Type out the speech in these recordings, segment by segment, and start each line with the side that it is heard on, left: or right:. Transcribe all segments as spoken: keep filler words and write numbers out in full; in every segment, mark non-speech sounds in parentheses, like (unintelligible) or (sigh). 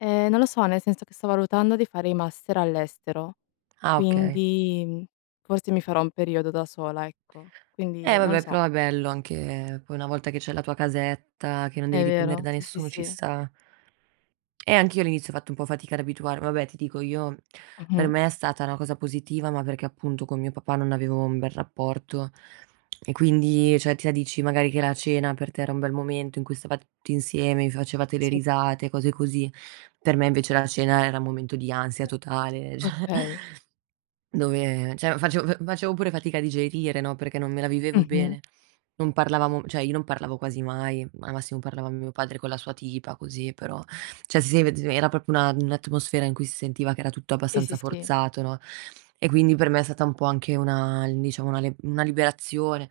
left: Eh, non lo so, nel senso che sto valutando di fare i master all'estero,
right: Ah, okay.
left: quindi forse mi farò un periodo da sola, ecco. Quindi,
right: E
left: non lo
right: vabbè,
left: so.
right: però è bello anche poi una volta che c'hai la tua casetta, che non
left: È
right: devi dipendere
left: vero,
right: da
left: sì, sì,
right: nessuno, ci
left: sì.
right: sta. Eh, anch'io all'inizio ho fatto un po' fatica ad abituarmi. Vabbè, ti dico, per
left: Mh-mh.
right: me è stata una cosa positiva, ma perché appunto con mio papà non avevo un bel rapporto e quindi, ceh, tu mi dici magari che la cena per te era un bel momento in cui stavate tutti insieme, vi facevate le
left: Sì.
right: risate, cose così. Per me invece la cena era un momento di ansia totale, ceh
left: Okay.
right: dove, ceh, facevo fa facevo pure fatica a digerire, no, perché non me la vivevo
left: Mh-mh.
right: bene. Non parlavamo, cioè io non parlavo quasi mai, al massimo parlavano mio padre con la sua tipa, così, però, ceh, si (unintelligible) era proprio una un'atmosfera in cui si sentiva che era tutto
left: Sì, sì,
right: abbastanza
left: sì.
right: forzato, no, e quindi per me è stata un po' anche una, diciamo, una lib una liberazione.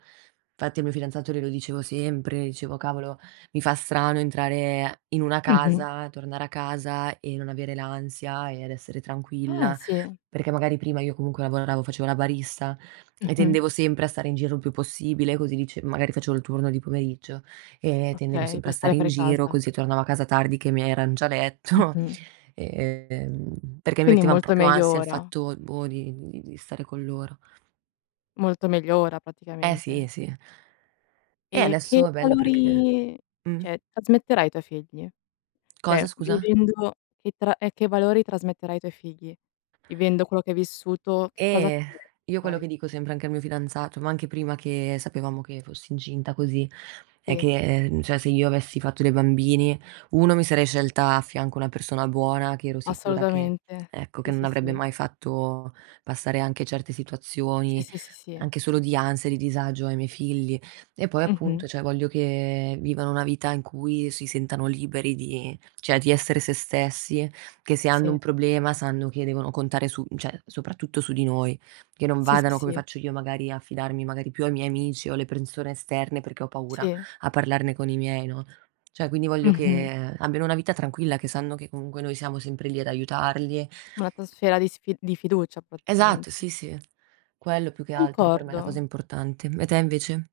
right: Infatti al mio fidanzato glielo dicevo sempre, dicevo: "Cavolo, mi fa strano entrare in una
left: Mh-mh.
right: casa, tornare a casa e non avere l'ansia e ad essere
left: Ah!
right: tranquilla",
left: Sì.
right: perché magari prima io comunque lavoravo, facevo la barista e
left: Mh-mh.
right: tendevo sempre a stare in giro il più possibile, così, dici, magari facevo il turno di pomeriggio e tendevo
left: Okay,
right: sempre
left: per
right: a
left: stare
right: stare in
left: fuori
right: giro,
left: casa.
right: così tornavo a casa tardi che i miei eran già a letto,
left: Mh-mh.
right: ehm, perché mi
left: Quindi
right: mettevano
left: molto
right: proprio
left: meglio
right: ansia il
left: ora.
right: fatto, boh, di di di stare con loro.
left: Molto meglio ora
right: Eh si,
left: praticamente.
right: eh sì. E
left: E che
right: adesso è bello perché
left: valori,
right: uhm.
left: ceh, trasmetterai ai tuoi figli? Cioè,
right: Cosa, scusa?
left: vivendo che tra e che valori trasmetterai ai tuoi figli? Vivendo quello che hai vissuto, che cosa
right: Eh,
left: accadrebbe
right: io quello
left: poi?
right: che dico sempre anche al mio fidanzato, ma anche prima che sapevamo che fossi incinta così, è
left: Sì.
right: che, ceh, se io avessi fatto dei bambini, uno mi sarei scelta a fianco una persona buona che ero sicura che,
left: Assolutamente.
right: ecco,
left: Sì,
right: che non
left: sì,
right: avrebbe
left: sì.
right: mai fatto passare anche certe
left: Sì,
right: situazioni,
left: sì, sì, sì.
right: anche solo di ansia e di disagio ai miei figli. E poi appunto,
left: Mh-mh.
right: ceh, voglio che vivano una vita in cui si sentano liberi di, ceh, di essere se stessi, che se hanno un
left: Sì.
right: problema sanno che devono contare su, ceh, soprattutto su di noi, che non
left: Sì, sì,
right: vadano, come
left: sì.
right: faccio io magari, a fidarmi magari più dei miei amici o le persone esterne perché ho paura
left: Sì.
right: a parlarne con i miei, no? ceh, quindi voglio
left: Mh-mh.
right: che abbiano una vita tranquilla, che sanno che comunque noi siamo sempre lì ad aiutarli.
left: Un'atmosfera di sfi di fiducia,
right: Esatto,
left: praticamente.
right: sì, sì. Quello più che altro per me è la cosa
left: Concordo.
right: importante. E te invece?